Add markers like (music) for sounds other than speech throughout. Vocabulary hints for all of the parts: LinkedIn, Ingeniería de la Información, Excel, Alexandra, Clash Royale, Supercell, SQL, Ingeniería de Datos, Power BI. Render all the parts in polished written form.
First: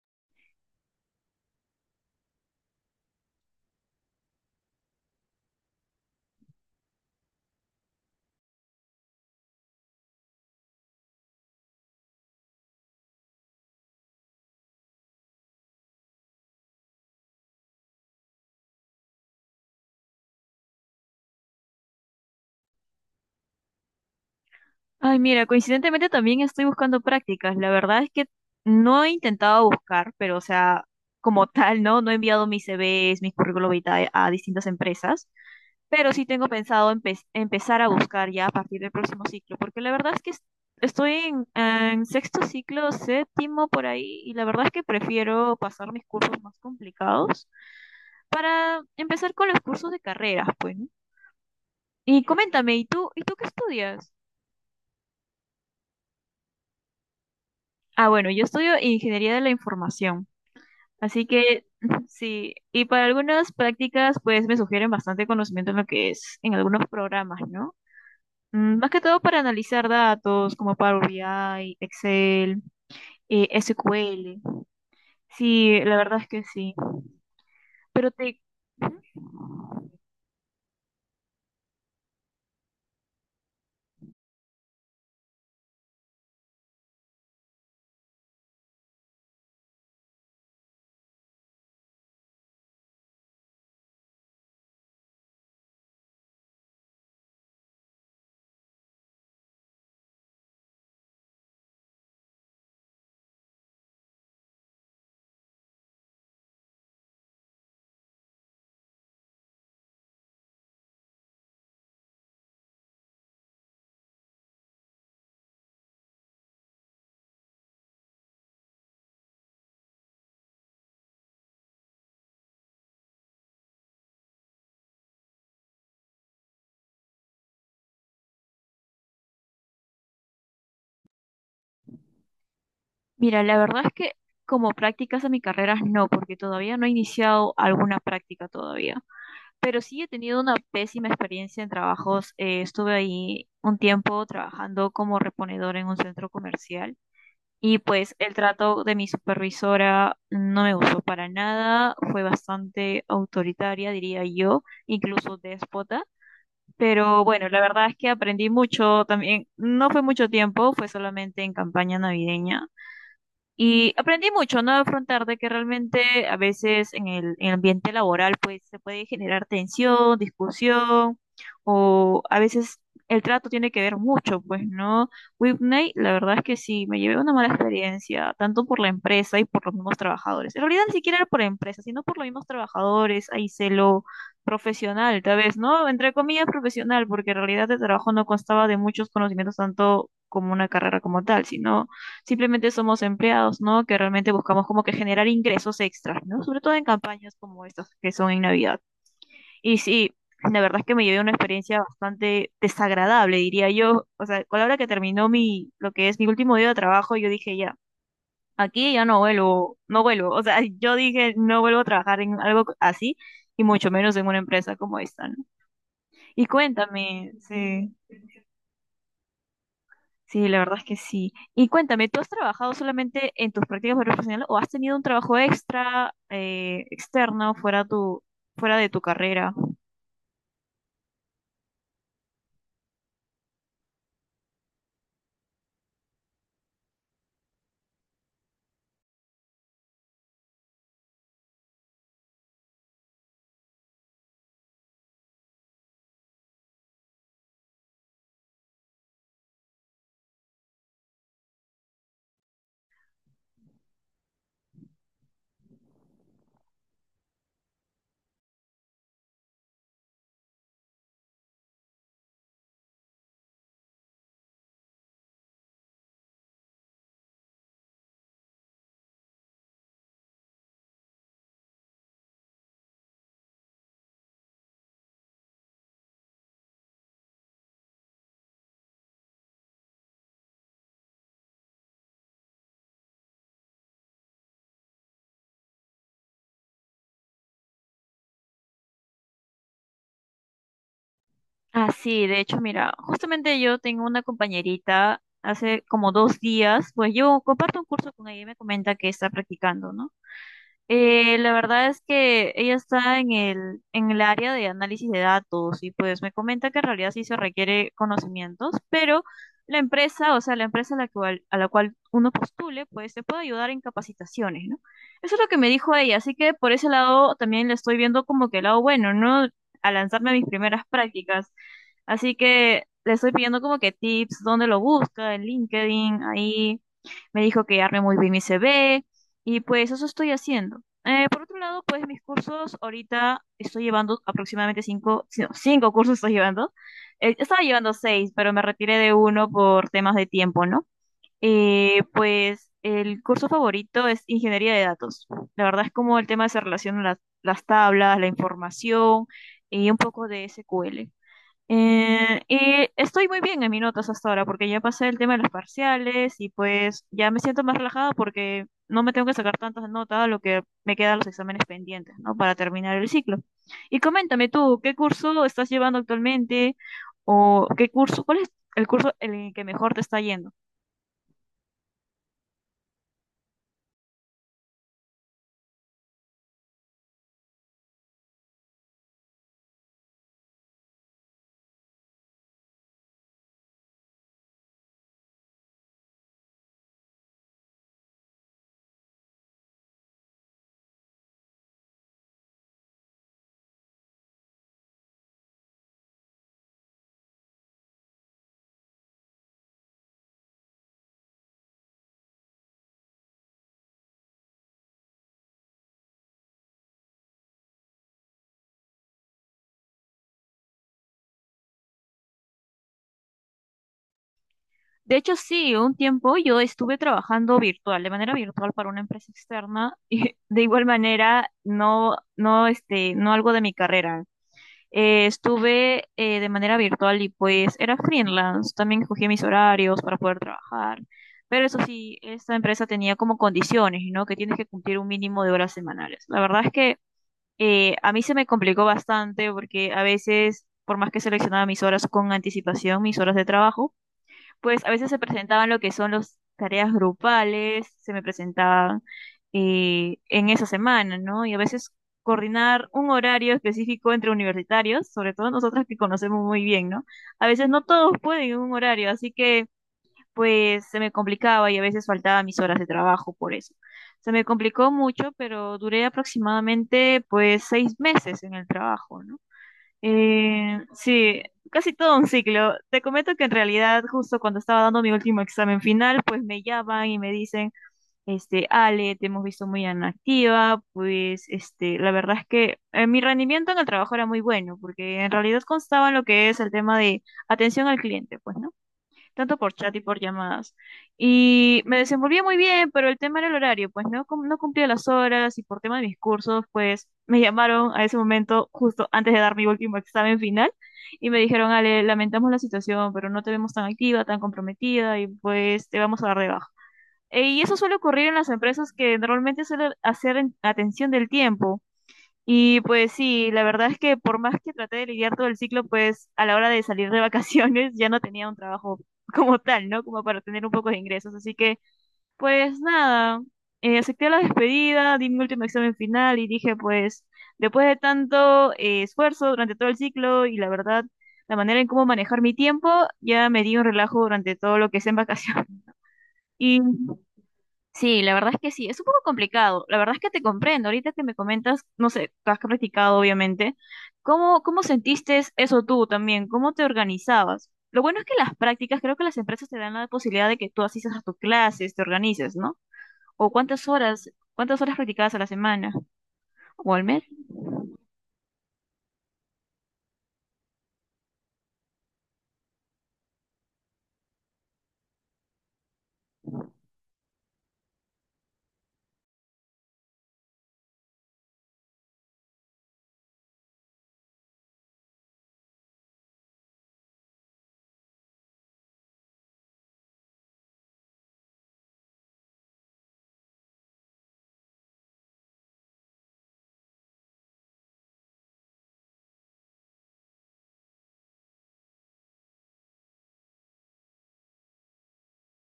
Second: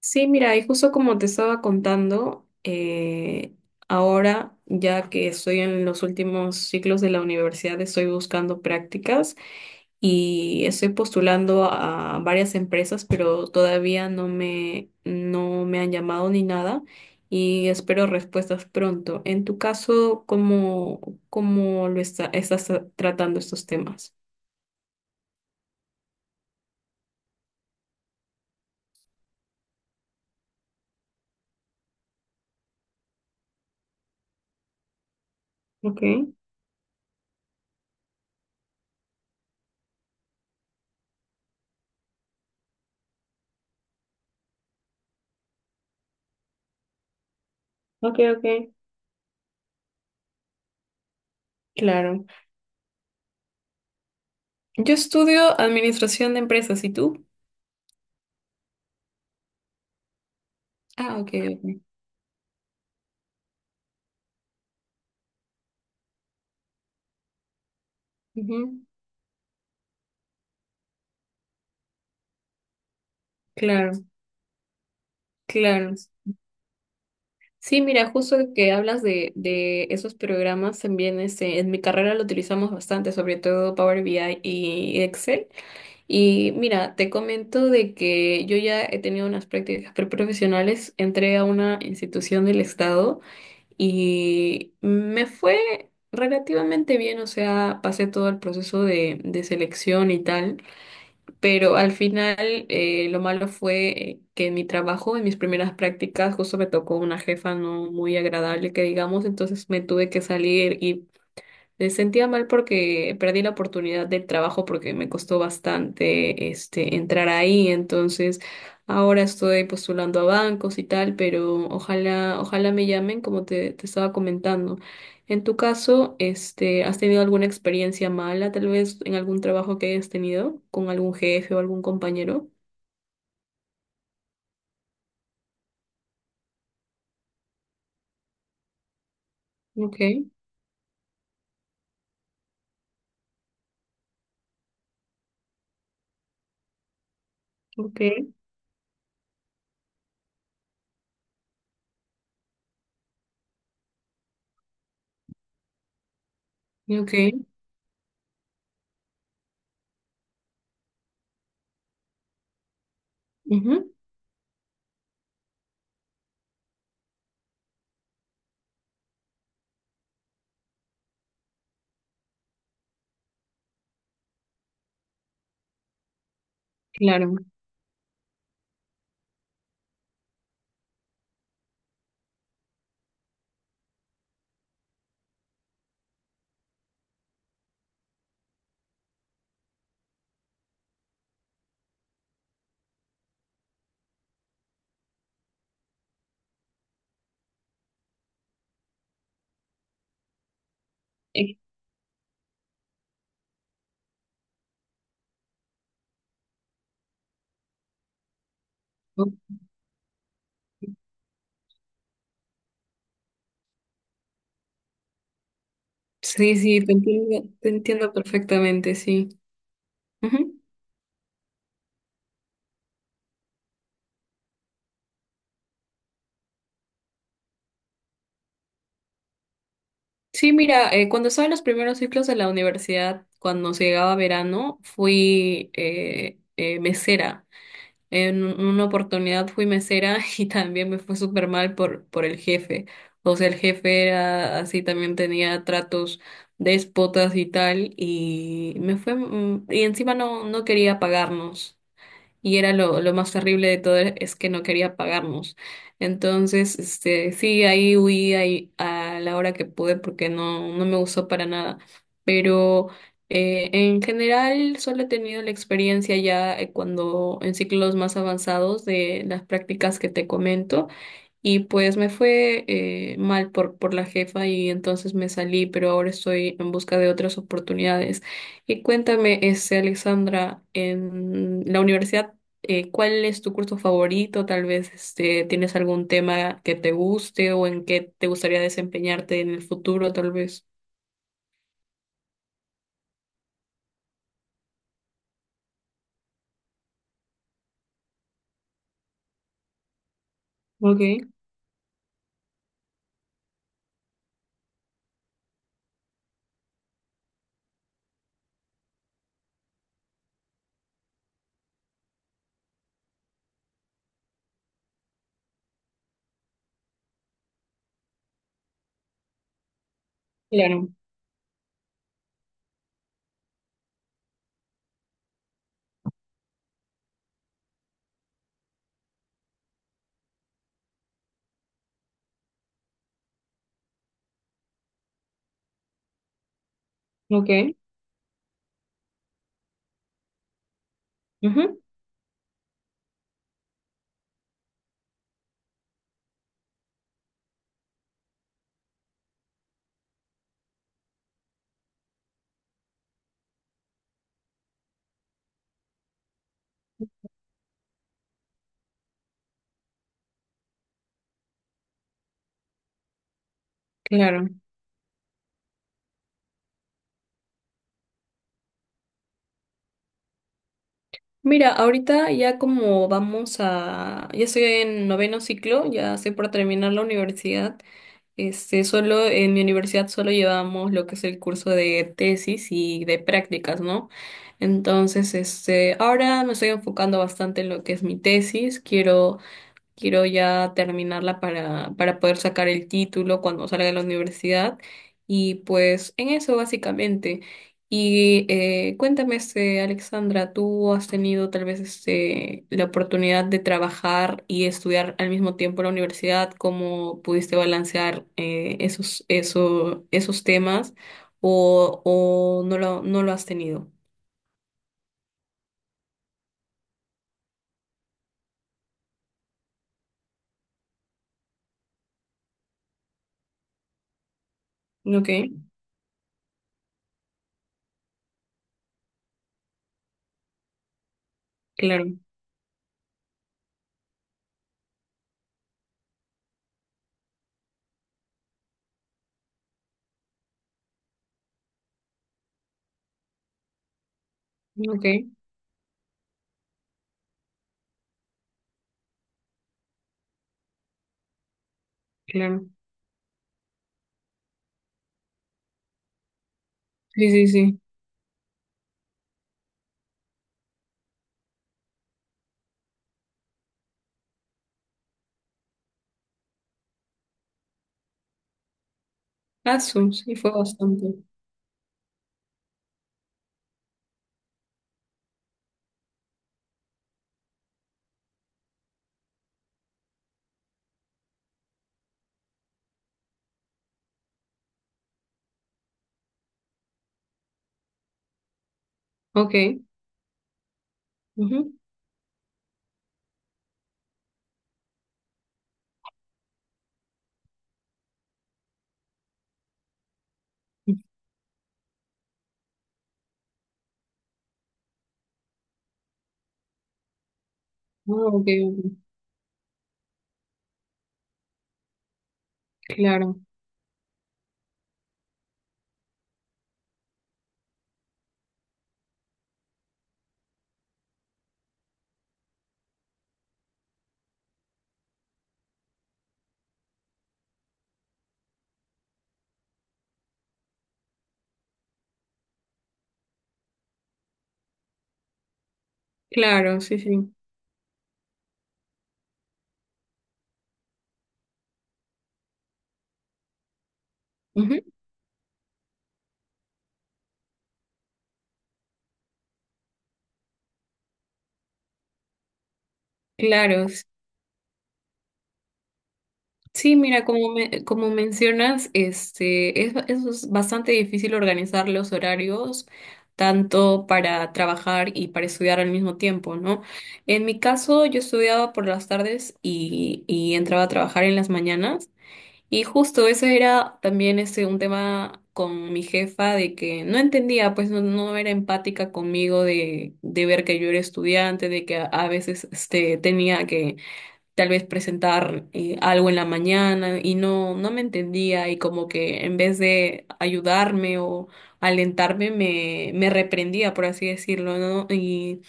Sí, mira, y justo como te estaba contando, ahora ya que estoy en los últimos ciclos de la universidad, estoy buscando prácticas y estoy postulando a varias empresas, pero todavía no me han llamado ni nada y espero respuestas pronto. En tu caso, ¿cómo lo estás tratando estos temas? Ay, mira, coincidentemente también estoy buscando prácticas. La verdad es que no he intentado buscar, pero o sea, como tal, ¿no? No he enviado mis CVs, mis currículum vitae a distintas empresas, Ok, pero sí tengo pensado empezar a buscar ya a partir del próximo ciclo, porque la verdad es que estoy en sexto ciclo, séptimo por ahí, y la verdad es que prefiero pasar mis cursos más complicados ok, ok. para empezar con los cursos de carreras, pues, ¿no? Y Claro. coméntame, ¿y tú qué estudias? Yo estudio administración de empresas, ¿y tú? Ah, bueno, yo estudio Ingeniería de la Información. Ah, Así ok, que ok. (laughs) sí, y para algunas prácticas pues me sugieren bastante conocimiento en lo que es en algunos programas, ¿no? Ujú. Más que todo para analizar datos como Power BI, Excel, Claro, SQL. Sí, claro. la verdad es que sí. Sí, Pero mira, justo te... que hablas Ujú. de esos programas, también en mi carrera lo utilizamos bastante, sobre todo Power BI y Excel. Y mira, te comento de que yo ya he tenido unas prácticas preprofesionales, entré a una institución del Estado y me fue relativamente bien, o sea, pasé todo el proceso de selección y tal. Pero al final lo malo fue que en mi trabajo, en mis primeras prácticas, justo me tocó una jefa no muy agradable, que digamos, entonces me tuve que salir y me sentía mal porque perdí la oportunidad del trabajo porque me costó bastante entrar ahí, entonces ahora estoy postulando a bancos y tal, pero ojalá, ojalá me llamen como te estaba comentando. En tu caso, ¿has tenido alguna experiencia mala, tal vez en algún trabajo que hayas tenido con algún jefe o algún compañero? Mira, la verdad es que como prácticas a mi carrera no, porque todavía no he iniciado alguna práctica todavía. Pero Ok, sí he tenido una pésima experiencia en trabajos. Estuve ahí un tiempo trabajando como reponedor en un centro comercial. Y ok, pues el trato de mi supervisora no me gustó para nada, fue bastante autoritaria, diría yo, incluso déspota. ok, Pero bueno, la verdad es que aprendí mucho también, no fue mucho tiempo, fue solamente en campaña navideña, ujú, y aprendí mucho, ¿no? A afrontar de que realmente a veces en el ambiente laboral pues se puede generar tensión, discusión, o a veces el trato tiene que ver mucho, pues, ¿no? Whitney, la verdad es que sí, me llevé una claro. mala experiencia, tanto por la empresa y por los mismos trabajadores. En realidad ni siquiera era por la empresa, sino por los mismos trabajadores, ahí celo profesional, tal vez, ¿no? Entre comillas profesional, porque en realidad el trabajo no constaba de muchos conocimientos tanto como una carrera como tal, sino simplemente somos empleados, ¿no? Que realmente buscamos como que generar ingresos extras, ¿no? Sobre todo en campañas como estas que son en Navidad. Y sí, la verdad es que me llevé una Eh, experiencia bastante desagradable, diría yo. O sea, con la hora que terminó lo que es mi último día de trabajo, yo dije ya, aquí ya no vuelvo, no vuelvo. O sea, (laughs) yo dije no vuelvo a trabajar en algo así y mucho menos en una empresa como esta, ¿no? Y Sí, sí, cuéntame, te sí. entiendo perfectamente, sí. Sí, la Ujú. verdad es que sí. Y cuéntame, ¿tú has trabajado solamente en tus prácticas profesionales o has tenido un trabajo extra, externo, fuera de tu carrera? Sí, mira, cuando estaba en los primeros ciclos de la universidad, cuando se llegaba verano, fui mesera. En una oportunidad fui mesera (laughs) y también me fue súper mal por el jefe. O sea, el jefe era así, también tenía tratos déspotas y tal, y me fue, y encima no quería pagarnos. Y era lo más terrible de todo es que no quería pagarnos. Entonces, sí, ahí huí ahí a la hora que pude porque no me gustó para nada. Pero en general solo he tenido la experiencia ya cuando en ciclos más avanzados de las prácticas que te comento. Y pues me fue mal por la jefa y entonces me salí, pero ahora estoy en busca de otras oportunidades. Y cuéntame, Alexandra, en la universidad, ¿cuál es tu curso favorito? Tal vez tienes algún tema que te guste o en qué te gustaría desempeñarte en el futuro, tal vez. Ah, sí, de hecho, mira, justamente yo tengo una compañerita hace como 2 días, pues yo comparto un curso con ella y me comenta que está practicando, ¿no? Ok, La verdad es que ella está en el área de análisis de datos y pues me comenta que en realidad sí se requiere conocimientos, pero la empresa, o sea, la empresa a la cual uno postule, pues te puede ayudar en capacitaciones, ¿no? Eso es lo que me dijo ella, así que por ese lado también le estoy viendo como que el lado bueno, ¿no? A lanzarme a mis primeras claro, prácticas. Así que le estoy pidiendo como que tips, dónde lo busca, en LinkedIn, ahí me dijo que arme muy bien mi CV y pues eso estoy haciendo. Por otro lado, pues mis cursos, ahorita estoy llevando aproximadamente cinco, sí, no, cinco cursos estoy llevando. Estaba ok. llevando seis, pero me retiré de uno por temas de tiempo, ¿no? Ujú, Pues el curso favorito es ingeniería de datos. La verdad es como el tema se relaciona las tablas, la información y un poco de SQL. Y estoy muy bien en mis notas hasta ahora porque ya pasé el tema de los parciales y pues ya me siento más relajada porque no me tengo que sacar tantas notas, a lo que me quedan los exámenes pendientes, ¿no? Para terminar el ciclo. Y coméntame claro. tú, ¿qué curso estás llevando actualmente? ¿O qué curso, cuál es el curso en el que mejor te está yendo? Mira, ahorita ya ya estoy en noveno ciclo, ya estoy por terminar la universidad. Este, solo en mi universidad solo llevamos lo que es el curso de tesis y de prácticas, ¿no? Entonces, ahora me estoy enfocando bastante en lo que es mi tesis. Quiero ya terminarla para poder sacar el título cuando salga de la universidad. Y pues en eso básicamente. Y cuéntame, Alexandra, ¿tú has tenido tal vez la oportunidad de trabajar y estudiar al mismo tiempo en la universidad? ¿Cómo pudiste balancear esos temas? O no lo has tenido? De hecho, sí, un tiempo yo estuve trabajando virtual, de manera virtual para una empresa externa (laughs) y de igual manera no, no, no algo de mi carrera. Ok, Estuve de manera virtual y pues era freelance. También escogí mis horarios para poder trabajar. Pero eso claro. sí, esta empresa tenía como condiciones, ¿no? Que tienes que cumplir un mínimo de horas semanales. La verdad es que a mí se me complicó bastante porque a veces, por más que seleccionaba mis horas con anticipación, mis horas de trabajo, pues a veces se Ok, presentaban lo que son las tareas grupales, se me presentaban en esa semana, ¿no? Y a veces claro. coordinar un horario específico entre universitarios, sobre todo nosotras que conocemos muy bien, ¿no? Sí, A sí, veces sí. no todos pueden en un horario, así que pues se me complicaba y a veces faltaban mis horas de trabajo por eso. Se me complicó mucho, pero duré aproximadamente pues 6 meses en el trabajo, ¿no? Ah, sí, fue bastante. Sí, casi todo un ciclo. Te comento que en realidad, justo cuando estaba dando mi último examen final, pues me llaman y me dicen, Ale, te hemos visto muy inactiva, pues, la verdad es que mi rendimiento en el trabajo era muy bueno, porque en realidad constaba en lo que es el tema de atención al cliente, pues, ¿no? Ok. Tanto por chat y por llamadas. Ujú. Y me desenvolvía muy bien, pero el tema era el horario, pues no, no cumplía las horas y por tema de mis cursos, pues me llamaron a ese momento justo antes de dar mi último examen final y me dijeron, Ale, lamentamos la situación, pero no te vemos tan activa, tan comprometida y pues te vamos a dar de baja. Y eso suele Ah, ocurrir en ok, las empresas ok. que normalmente suelen hacer atención del tiempo. Y pues Claro, sí, la verdad es que por más que traté de lidiar todo el ciclo, pues a la hora de salir de vacaciones (laughs) ya no tenía un trabajo como tal, ¿no? Como para tener un poco de ingresos. Así que, pues nada, acepté la despedida, di mi último examen final y dije, pues después de tanto esfuerzo durante todo el ciclo y la verdad, la manera en cómo manejar mi tiempo, ya me di un relajo durante todo lo que es en vacaciones. (laughs) Y claro, sí, sí. sí, la verdad es que sí, es un poco complicado. La verdad es que te comprendo. Ahorita que me comentas, no sé, has practicado, obviamente. ¿Cómo, Ujú, cómo sentiste eso tú también? ¿Cómo te organizabas? Lo bueno es que las prácticas, creo que las empresas te dan la posibilidad de que tú asistas a tus clases, te organices, ¿no? O claro. Cuántas horas practicabas a la semana o Sí, al mes. mira, como mencionas, es, bastante difícil organizar los horarios, tanto para trabajar y para estudiar al mismo tiempo, ¿no? En mi caso, yo estudiaba por las tardes y entraba a trabajar en las mañanas. Y justo eso era también un tema con mi jefa de que no entendía, pues no era empática conmigo de ver que yo era estudiante, de que a veces tenía que tal vez presentar algo en la mañana y no me entendía y como que en vez de ayudarme o alentarme me reprendía, por así decirlo, ¿no? Y,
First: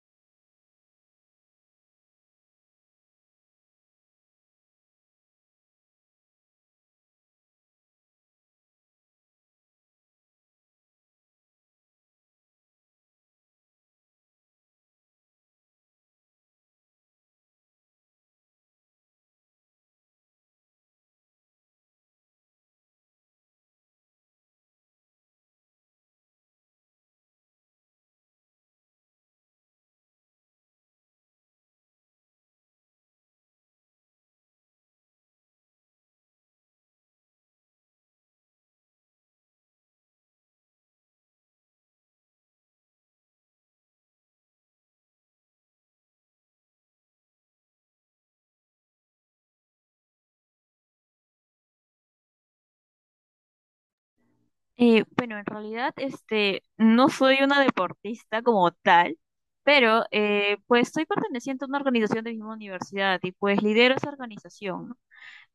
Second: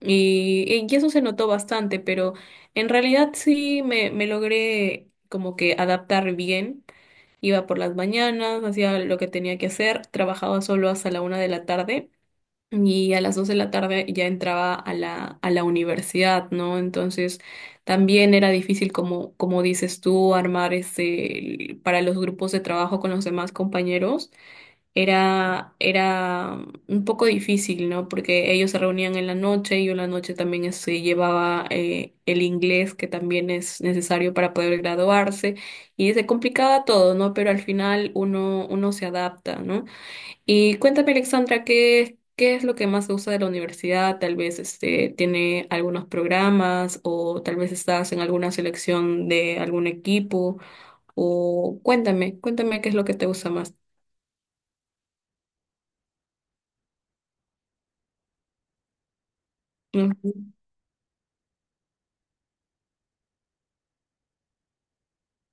y, Y eso se notó bastante, pero en realidad sí me logré como que adaptar bien. Iba por las mañanas, hacía lo que tenía que hacer, trabajaba solo hasta la una de la tarde y a las dos de la tarde ya entraba a a la universidad, ¿no? Entonces también era difícil, como, como dices tú, armar para los grupos de trabajo con los demás compañeros era un poco difícil, ¿no? Porque ellos se reunían en la noche y yo en la noche también se llevaba el inglés que también es necesario para poder graduarse y se complicaba todo, ¿no? Pero al final uno se adapta, ¿no? Y cuéntame, Alexandra, ¿qué es lo que más te gusta de la universidad? Tal vez tiene algunos programas o tal vez estás en alguna selección de algún equipo o cuéntame, cuéntame qué es lo que te gusta más. Bueno, en realidad, este, no soy una deportista como tal. Pero, Ujú, pues, estoy perteneciente a una organización de mi misma universidad y, pues, lidero esa organización, ¿no?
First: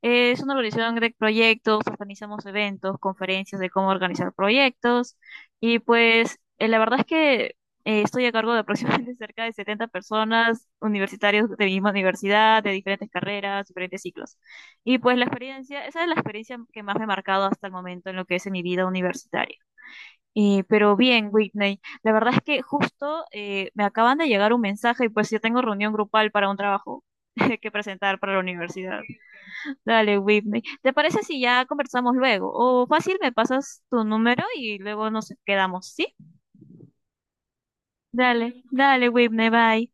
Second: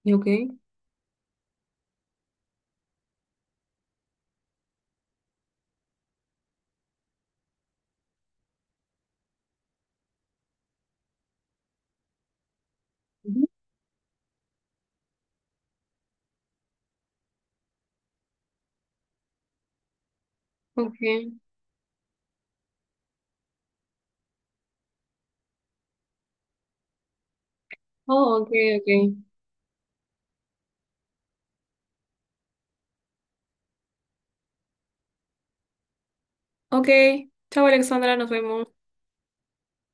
Es ok. una organización de proyectos, organizamos eventos, conferencias de cómo organizar proyectos y pues la verdad es que estoy a cargo de aproximadamente (laughs) cerca de 70 personas, universitarios de mi misma universidad, de diferentes Ujú. carreras, diferentes ciclos. Y pues la experiencia, esa es la experiencia que más me ha marcado hasta el momento en lo que es en mi vida universitaria. Ok. Pero bien, Whitney, la verdad es que justo me acaban de llegar un mensaje y pues yo tengo reunión grupal para un trabajo (laughs) que presentar para Oh, la ok, universidad. ok. Dale, Whitney. ¿Te parece si ya conversamos luego? O fácil, me pasas tu número y luego nos quedamos, ¿sí? Ok. Chao, Alexandra, nos Dale, vemos. dale, Whitney, bye.